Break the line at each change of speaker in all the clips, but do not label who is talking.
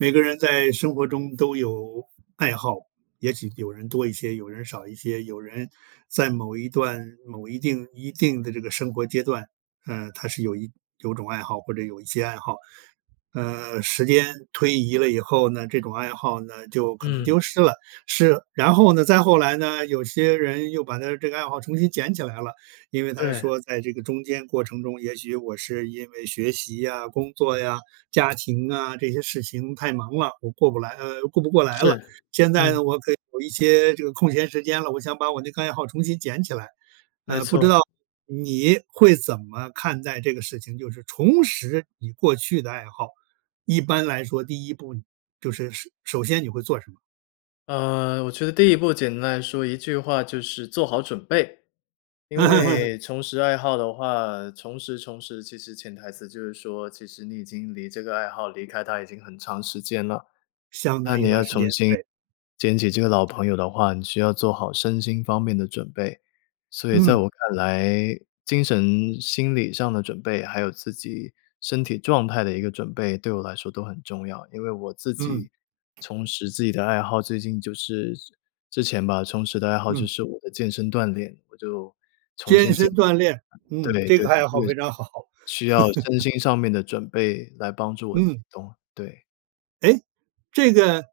每个人在生活中都有爱好，也许有人多一些，有人少一些，有人在某一段某一定一定的这个生活阶段，呃，他是有一有种爱好或者有一些爱好。呃，时间推移了以后呢，这种爱好呢，就可能
嗯。
丢失了。是然后呢，再后来呢，有些人又把他这个爱好重新捡起来了，因为他是
对。
说在这个中间过程中，也许我是因为学习呀、工作呀、家庭啊，这些事情太忙了，我过不来呃，顾不过来了。
是，
现在呢，
嗯。
我可以有一些这个空闲时间了，我想把我那个爱好重新捡起来。
没
呃，不知
错。
道你会怎么看待这个事情？就是重拾你过去的爱好，一般来说第一步就是，首首先你会做什么？
呃，我觉得第一步简单来说一句话就是做好准备。因 为重拾爱好的话，重拾重拾，其实潜台词就是说，其实你已经离这个爱好离开它已经很长时间了。
相
那
当一
你
段
要
时
重
间，
新
对。
捡起这个老朋友的话，你需要做好身心方面的准备。所以在
嗯。
我看来，精神心理上的准备，还有自己身体状态的一个准备，对我来说都很重要。因为我自
嗯。
己重拾自己的爱好，最近就是之之前吧，重拾的爱好就
嗯。
是我的健身锻炼，我就重
健
新
身
捡
锻炼，
对
嗯，这
对，
个爱
这
好
个，
非常好。
需要身 心上面的准备来帮助我启
嗯。
动，对。
哎，这个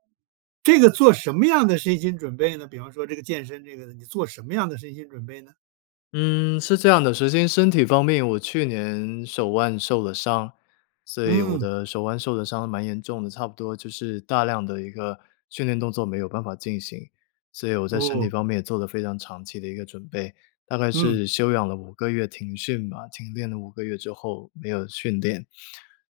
这个做什么样的身心准备呢？比方说这个健身这个呢，你做什么样的身心准备呢？
嗯，是这样的。首先身体方面，我去年手腕受了伤，所以我
嗯。
的手腕受的伤蛮严重的，差不多就是大量的一个训练动作没有办法进行。所以我在身体
哦。
方面也做了非常长期的一个准备，大概
嗯。
是休养了5个月，停训嘛，停练了5个月之后没有训练。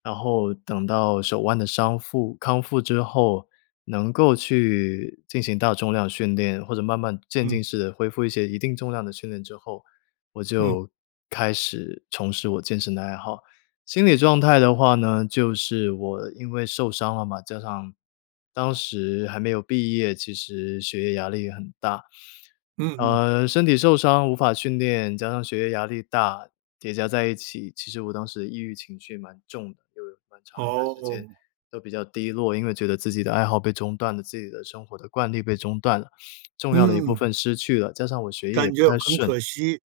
然后等到手腕的伤复康复之后，能够去进行大重量训练，或者慢慢渐
嗯。
进式地恢复一些一定重量的训练之后，我
嗯。
就开始重拾我健身的爱好。心理状态的话呢，就是我因为受伤了嘛，加上当时还没有毕业，其实学业压力也很大。
嗯嗯。
呃，身体受伤无法训练，加上学业压力大，叠加在一起，其实我当时抑郁情绪蛮重的，就有蛮长一段时间
哦。
都比较低落。因为觉得自己的爱好被中断了，自己的生活的惯例被中断了，重要的一部
嗯。
分失去了，加上我学业也
感
不
觉
太
很
顺，
可惜，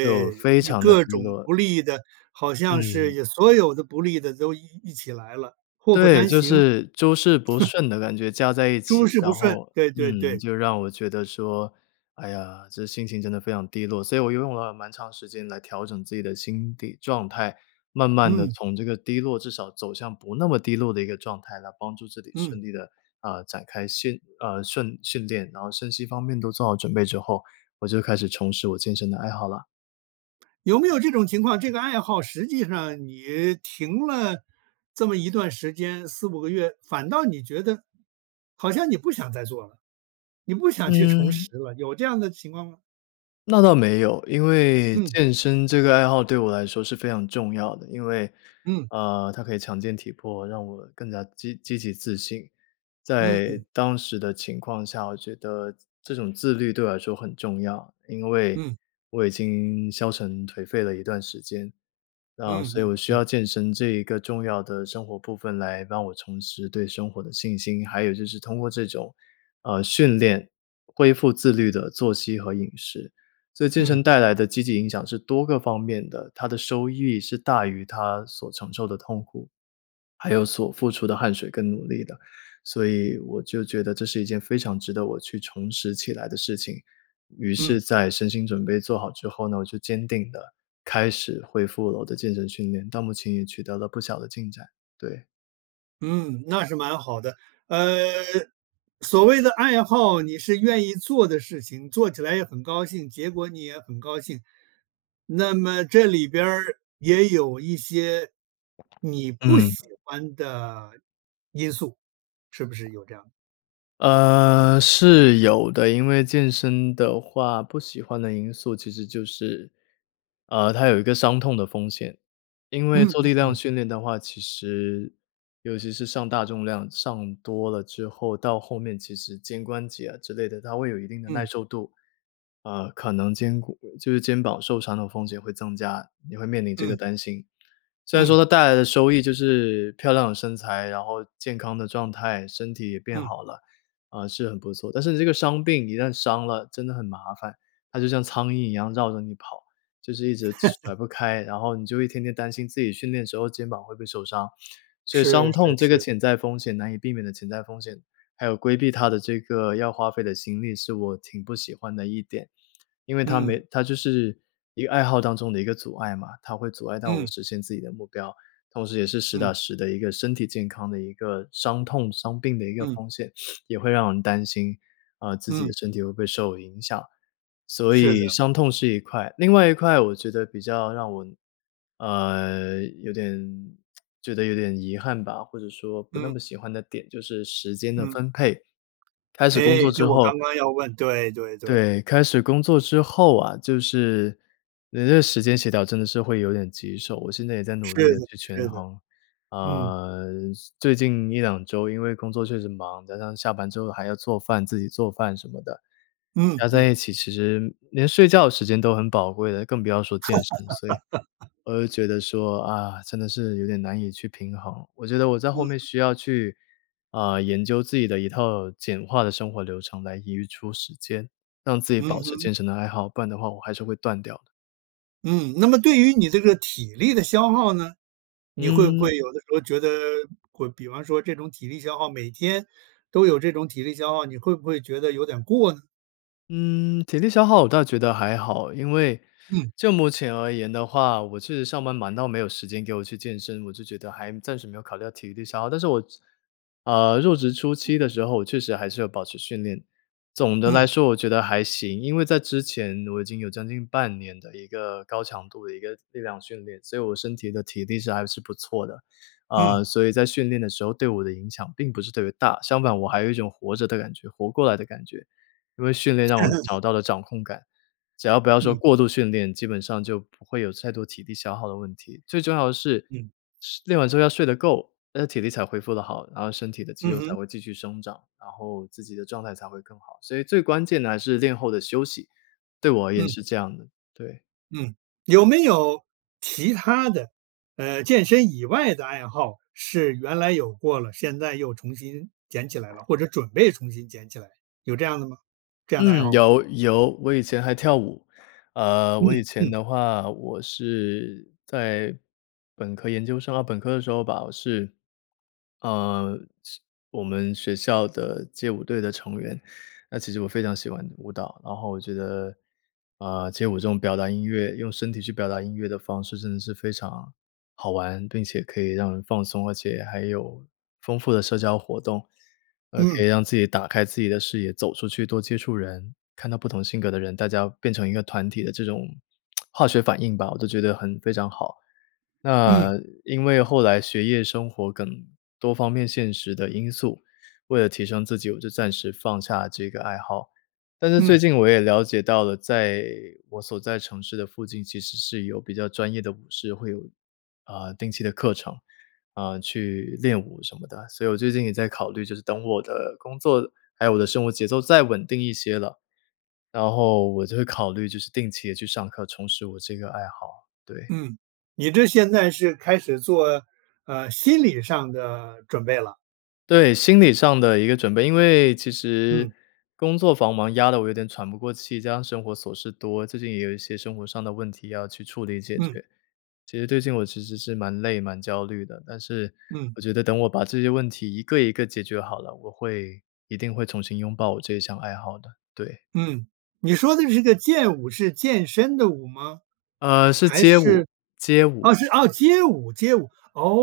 就非
你
常地
各
低
种
落。
不利的，好像
嗯。
是所有的不利的都一一起来了，祸不
对，
单
就
行。
是诸事不 顺的感觉加在一
诸
起。
事不
然
顺，
后
对对
嗯，
对。
就让我觉得说，哎呀，这心情真的非常低落。所以我又用了蛮长时间来调整自己的心理状态。慢慢地
嗯。
从这个低落至少走向不那么低落的一个状态，来帮助自己
嗯。
顺利地啊，展开训啊，顺训练。然后身心方面都做好准备之后，我就开始重拾我健身的爱好啦。
有没有这种情况，这个爱好实际上你停了这么一段时间，4-5个月，反倒你觉得，好像你不想再做了，你不想去重
嗯。
拾了，有这样的情况吗？
那倒没有，因为
嗯。
健身这个爱好，对我来说是非常重要的。因为，
嗯。
呃，它可以强健体魄，让我更加积积极自信。
嗯
在
嗯。
当时的情况下，我觉得这种自律对我来说很重要，因为
嗯。
我已经消沉颓废了一段时间。那
嗯
所以
嗯
我需
嗯。
要健身这一个重要的生活部分，来帮我重拾对生活的信心。还有就是通过这种呃，训练，恢复自律的作息和饮食。所以健
嗯。
身带来的积极影响是多个方面的，它的收益是大于它所承受的痛苦，还有所付出的汗水跟努力的，所以我就觉得这是一件非常值得我去重拾起来的事情。于
嗯。
是在身心准备做好之后呢，我就坚定地，开始恢复了我的健身训练，到目前也取得了不小的进展，对。
嗯，那是蛮好的。呃，所谓的爱好，你是愿意做的事情，做起来也很高兴，结果你也很高兴。那么这里边儿，也有一些你不
嗯。
喜欢的因素，是不是有这样的？
呃，是有的。因为健身的话，不喜欢的因素其实就是，呃，它有一个伤痛的风险。因为
嗯
做
嗯
力量
嗯。
训练的话，其实尤其是上大重量上多了之后，到后面其实肩关节啊之类的，它会有一定的耐
嗯。
受度。呃，可能肩骨就是肩膀受伤的风险会增加，也会面临这个
嗯。
担心。虽然说
嗯。
它带来的收益就是漂亮的身材，然后健康的状态，身体也变
嗯。
好了，啊，是很不错，但是这个伤病一旦伤了，真的很麻烦。它就像苍蝇一样绕着你跑，就是一直甩 不开，然后你就一天天担心自己训练的时候肩膀会不会受伤。所以
是
伤
是
痛这个
是。
潜在风险难以避免的潜在风险，还有规避它的这个要花费的心力是我挺不喜欢的一点。因为它
嗯。
没它就是一个爱好当中的一个阻碍嘛，它会阻碍到我
嗯。
实现自己的目标，同时也是实打
嗯。
实的一个身体健康的一个伤痛、伤病的一个
嗯。
风险，也会让人担心，啊，自己的
嗯。
身体会不会受影响，所
是的。
以伤痛是一块。另外一块我觉得比较让我，呃，有点 觉得有点遗憾吧，或者说不那
嗯。
么喜欢的点就是时间的
嗯。
分配。开始工
诶，
作之
就我
后
刚刚要问，对对对。
对，开始工作之后啊，就是你那个时间协调真的是会有点棘手，我现在也在努力
是
地
的
去权
是的。
衡。
嗯。
啊，最近1-2周因为工作确实忙，加上下班之后还要做饭自己做饭什么的，
嗯
加在
嗯。
一起其实连睡觉时间都很宝贵了，更不要说健身。所以，我就觉得说，啊，真的是有点难以去平衡。我觉得我在
嗯
后面
嗯。
需要去，啊，研究自己的一套简化的生活流程来余出时间，让自己
嗯
保持
哼。
健身的爱好，不然的话我还是会断掉的。
嗯，那么对于你这个体力的消耗呢？你会不
嗯。
会有的时候觉得会比方说这种体力消耗每天都有这种体力消耗，你会不会觉得有点过呢？
嗯，体力消耗我倒觉得还好，因为，
嗯。
就目前而言的话，我确实上班忙到没有时间给我去健身，我就觉得还暂时没有考虑到体力消耗。但是我职呃，入职初期的时候，确实还是有保持训练，总的
嗯。
来说我觉得还行。因为在之前，我已经有将近半年的一个高强度的一个力量训练，所以我身体的体力是还是不错的。
嗯。
呃，所以在训练的时候对我的影响并不是特别大，相反我还有一种活着的感觉活过来的感觉。因为训练让我 找到了掌控感，只要不要说
嗯。
过度训练，基本上就不会有太多体力消耗的问题。最重要的是
嗯。
是练完之后要睡得够，那体力才恢复得好，然后身体的肌
嗯
肉才
哼。
会继续生长，然后自己的状态才会更好。所以最关键的还是练后的休息，对我而言
嗯。
是这样的，对。
嗯，有没有其他的，呃，健身以外的爱好是原来有过了，现在又重新捡起来了，或 者准备重新捡起来，有这样的吗这样的爱
嗯，
好吗？
有有，我以前还跳舞。呃，
嗯
我以前
嗯。
的话，我是在本科、研究生啊，本科的时候吧，我是呃，是我们学校的街舞队的成员。那其实我非常喜欢舞蹈，然后我觉得，啊，街舞这种表达音乐用身体去表达音乐的方式，真的是非常好玩，并且可以让人放松，而且还有丰富的社交活动。呃，可以
嗯。
让自己打开自己的视野，走出去多接触人看到不同性格的人，大家变成一个团体的这种 化学反应吧，我都觉得很非常好。
嗯。
那因为后来学业生活等多方面现实的因素，为了提升自己，我就暂时放下这个爱好。但是最
嗯。
近我也了解到了，在我所在城市的附近，其实是有比较专业的舞社，会有，呃，定期的课程，啊，去练舞什么的。所以我最近也在考虑，就是等我的工作，还有我的生活节奏再稳定一些了，然后我就会考虑，就是定期地去上课，重拾我这个爱好，对。
嗯，你这现在是开始做，呃，心理上的准备了。
对，心理上的一个准备。因为其实，
嗯。
工作繁忙压得我有点喘不过气，加上生活琐事多。最近也有一些生活上的问题要去处理解
嗯。
决。其实最近我其实是蛮累、蛮焦虑的。但是，
嗯。
我觉得等我把这些问题一个一个解决好了，我会一定会重新拥抱我这项爱好的，对。
嗯，你说的这个健舞是健身的舞吗？
呃，是
还
街舞
是
街
啊
舞。
是啊，街舞街舞。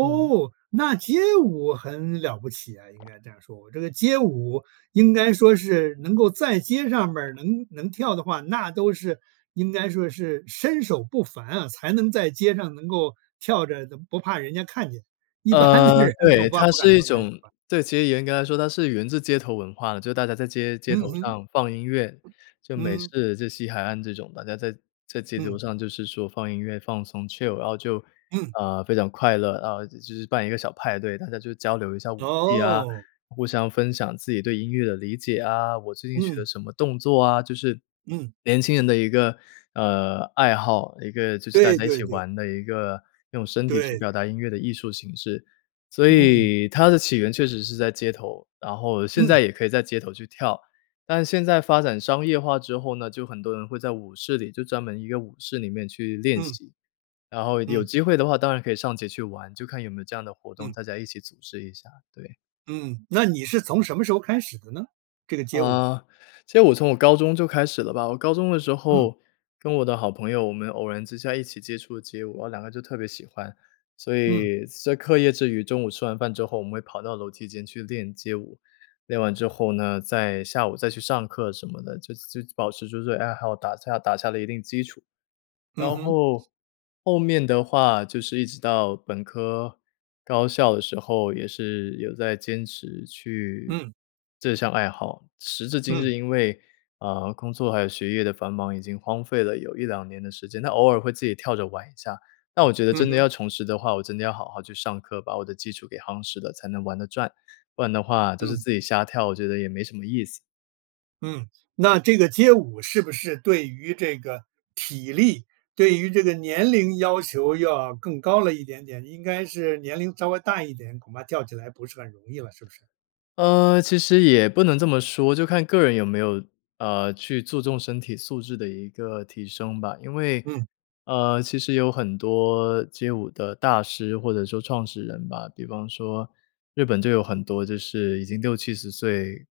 嗯。
那街舞很了不起诶，应该这样说。这个街舞应该说是，能够在街上边儿能能跳的话，那都是应该说是身手不凡啊。才能在街上能够跳着的，不怕人家看见。一般的
呃，
人
对，
恐怕
它
不敢
是一
到那儿去
种
吧？
对，其实严格来说它是源自街头文化的。就大家在街街
嗯
头
哼。
上放音乐，就美
嗯。
式、就西海岸这种，大家在在街头
嗯。
上就是说放音乐、放松、chill。然后就，
嗯。
啊，非常快乐。然后就是办一个小派对，大家就交流一下舞技啊，
哦。
互相分享自己对音乐的理解啊，我最近学了
嗯。
什么动作啊。就是，
嗯。
年轻人的一个，呃，爱好。一个就是大
对
家一起
对对。
玩的一个用身体去
对。
表达音乐的艺术形式。所
嗯。
以它的起源确实是在街头，然后现
嗯。
在也可以在街头去跳。但现在发展商业化之后呢，就很多人会在舞室里就专门一个舞室里面去练
嗯。
习。然后有
嗯。
机会的话，当然可以上街去玩，就看有没有这样的活动，
嗯。
大家一起组织一下，对。
嗯，那你是从什么时候开始的呢？这个街舞。
呃，其实我从我高中就开始了吧，我高中的时
嗯。
候，跟我的好朋友，我们偶然之下一起接触了街舞，然后两个就特别喜欢。所
嗯。
以在课业之余，中午吃完饭之后我们会跑到楼梯间去练街舞，练完之后呢，在下午再去上课什么的，就就保持住自己爱好，打下打下了一定基础。
嗯
然
哼。
后，后面的话就是一直到本科高校的时候，也是有在坚持去
嗯。
这项爱好。时至今
嗯。
日，因为，呃，工作还有学业的繁忙已经荒废了有1-2年的时间，那偶尔会自己跳着玩一下。那我觉得
嗯
真的
哼。
要重拾的话，我真的要好好去上课，把我的基础给夯实了才能玩得转，不然的话都是
嗯。
自己瞎跳，我觉得也没什么意思。
嗯，那这个街舞是不是对于这个体力，对于这个年龄要求，要更高了一点点，应该是年龄稍微大一点，恐怕跳起来不是很容易了，是不是？
呃，其实也不能这么说，就看个人有没有，呃，去注重身体素质的一个提升吧。因为，
嗯。
呃，其实有很多街舞的大师或者说创始人吧，比方说日本就有很多就是已经60-70岁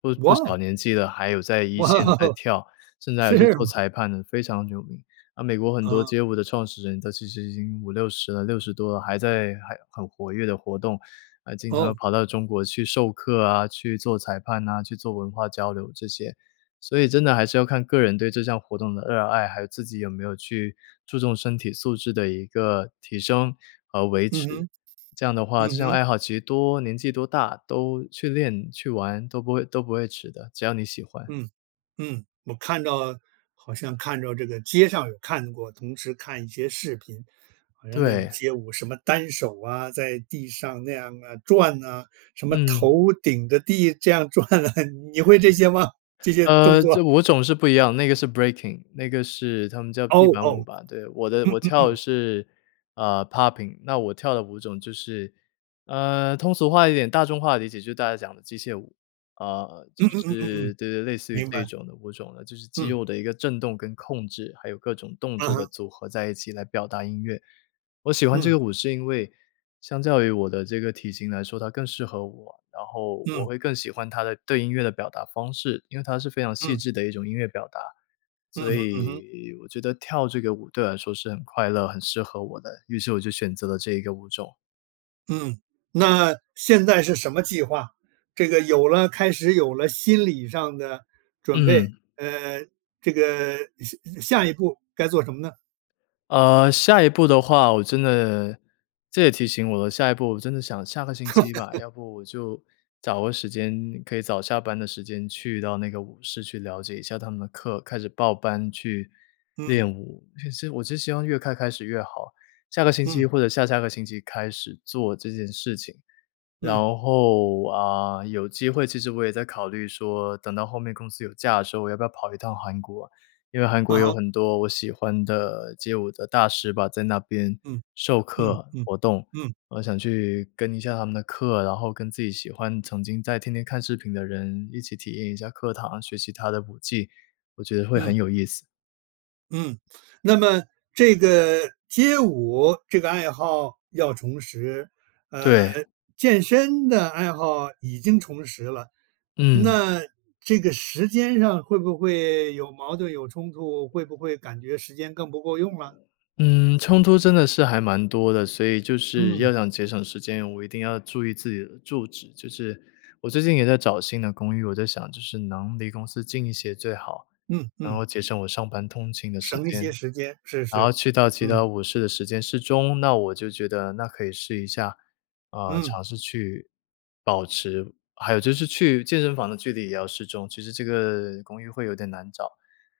不不
哇
小
哦。
年纪的，还有在一
哇，
线在跳，甚至还有去
是
做
吗？
裁判的非常有名。啊，美国很多
嗯。
街舞的创始人，都其实已经50-60了、60多了，还在还很活跃地活动，呃，经常
哦。
跑到中国去授课啊，去做裁判呐，去做文化交流这些。所以真的还是要看个人对这项活动的热爱，还有自己有没有去注重身体素质的一个提升和维
嗯
持，
哼，
这样的话
嗯
这项
哼。
爱好其实多年纪多大都去练、去玩都不会都不会迟的，只要你喜欢。
嗯，嗯，我看到好像看着这个街上有看过，同时看一些视频，好像那种
对。
街舞什么单手啊，在地上那样啊，转啊，什么
嗯。
头顶着地这样转啊，你会这些吗？这些动
呃，
作。
这舞种是不一样，那个是 Breaking，那个是他们叫地
哦，
板舞
哦。
吧。对，我的
嗯
我
嗯
跳的
嗯。
是，呃，Popping，那我跳的舞种就是，呃，通俗化一点大众化的理解就是大家讲的机械舞，呃，就
嗯嗯嗯嗯
是，
嗯。
对对，类似于
明
这
白。
种的舞种的就是肌
嗯。
肉的一个震动跟控制，还有各种动
嗯
作的
哼。
组合在一起来表达音乐。我喜欢这
嗯。
个舞是因为相较于我的这个体型来说，它更适合我。然后我
嗯。
会更喜欢它的对音乐的表达方式，因为它是非常细
嗯。
致的一种音乐表达，所
嗯哼嗯哼。
以，我觉得跳这个舞对我来说是很快乐、很适合我的，于是我就选择了这一个舞种。
嗯，那现在是什么计划，这个有了开始，有了心理上的准备
嗯。
呃，这个，下下一步该做什么呢？
呃，下一步的话，我真的这也提醒我的了下一步我真的想下个星期吧，要不我就找个时间，可以早下班的时间去到那个舞室去了解一下他们的课，开始报班去
嗯。
练舞。其实我就希望越快开始越好，下个星期
嗯。
或者下下个星期开始做这件事情。然
嗯。
后，啊，有机会其实我也在考虑说，等到后面公司有假的时候，我要不要跑一趟韩国。因为韩
嗯
国有
哼。
很多我喜欢的街舞的大师吧，在那边
嗯，
授
嗯
课、
嗯，
活动，
嗯。
我想去跟一下他们的课，然后跟自己喜欢、曾经在天天看视频的人，一起体验一下课堂，学习他的舞技，我觉得会
嗯。
很有意思。
嗯，那么这个街舞这个爱好要重拾，呃，
对。
健身的爱好已经重拾了，
嗯。
那这个时间上会不会有矛盾、有冲突，会不会感觉时间更不够用了？
嗯，冲突真的是还蛮多的。所以就是
嗯。
要想节省时间，我一定要注意自己的住址。就是，我最近也在找新的公寓，我在想就是能离公司近一些最好，
嗯
然
嗯。
后节省我上班通勤的时
省一些
间，
时间，是
然后
是，
去到其
嗯。
他舞室的时间适中，那我就觉得那可以试一下呃，
嗯。
尝试去保持还有就是去健身房的距离也要适中。其实这个公寓会有点难找，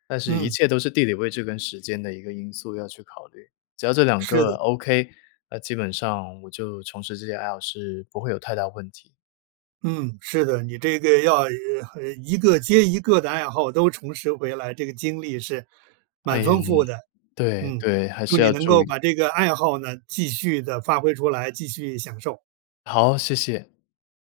但是一
嗯。
切都是地理位置跟时间的一个因素要去考虑，只要这两
是的。
个 Okay，那基本上我就从事这些爱好是不会有太大问题。
嗯，是的，你这个要，呃呃，呃，一个接一个的爱好都重拾回来，这个经历是蛮
哎，
丰富的。
对
嗯，
对，还
祝
是
你
要
能
注意。
够把这个爱好呢，继续地发挥出来，继续享受。
好，谢谢。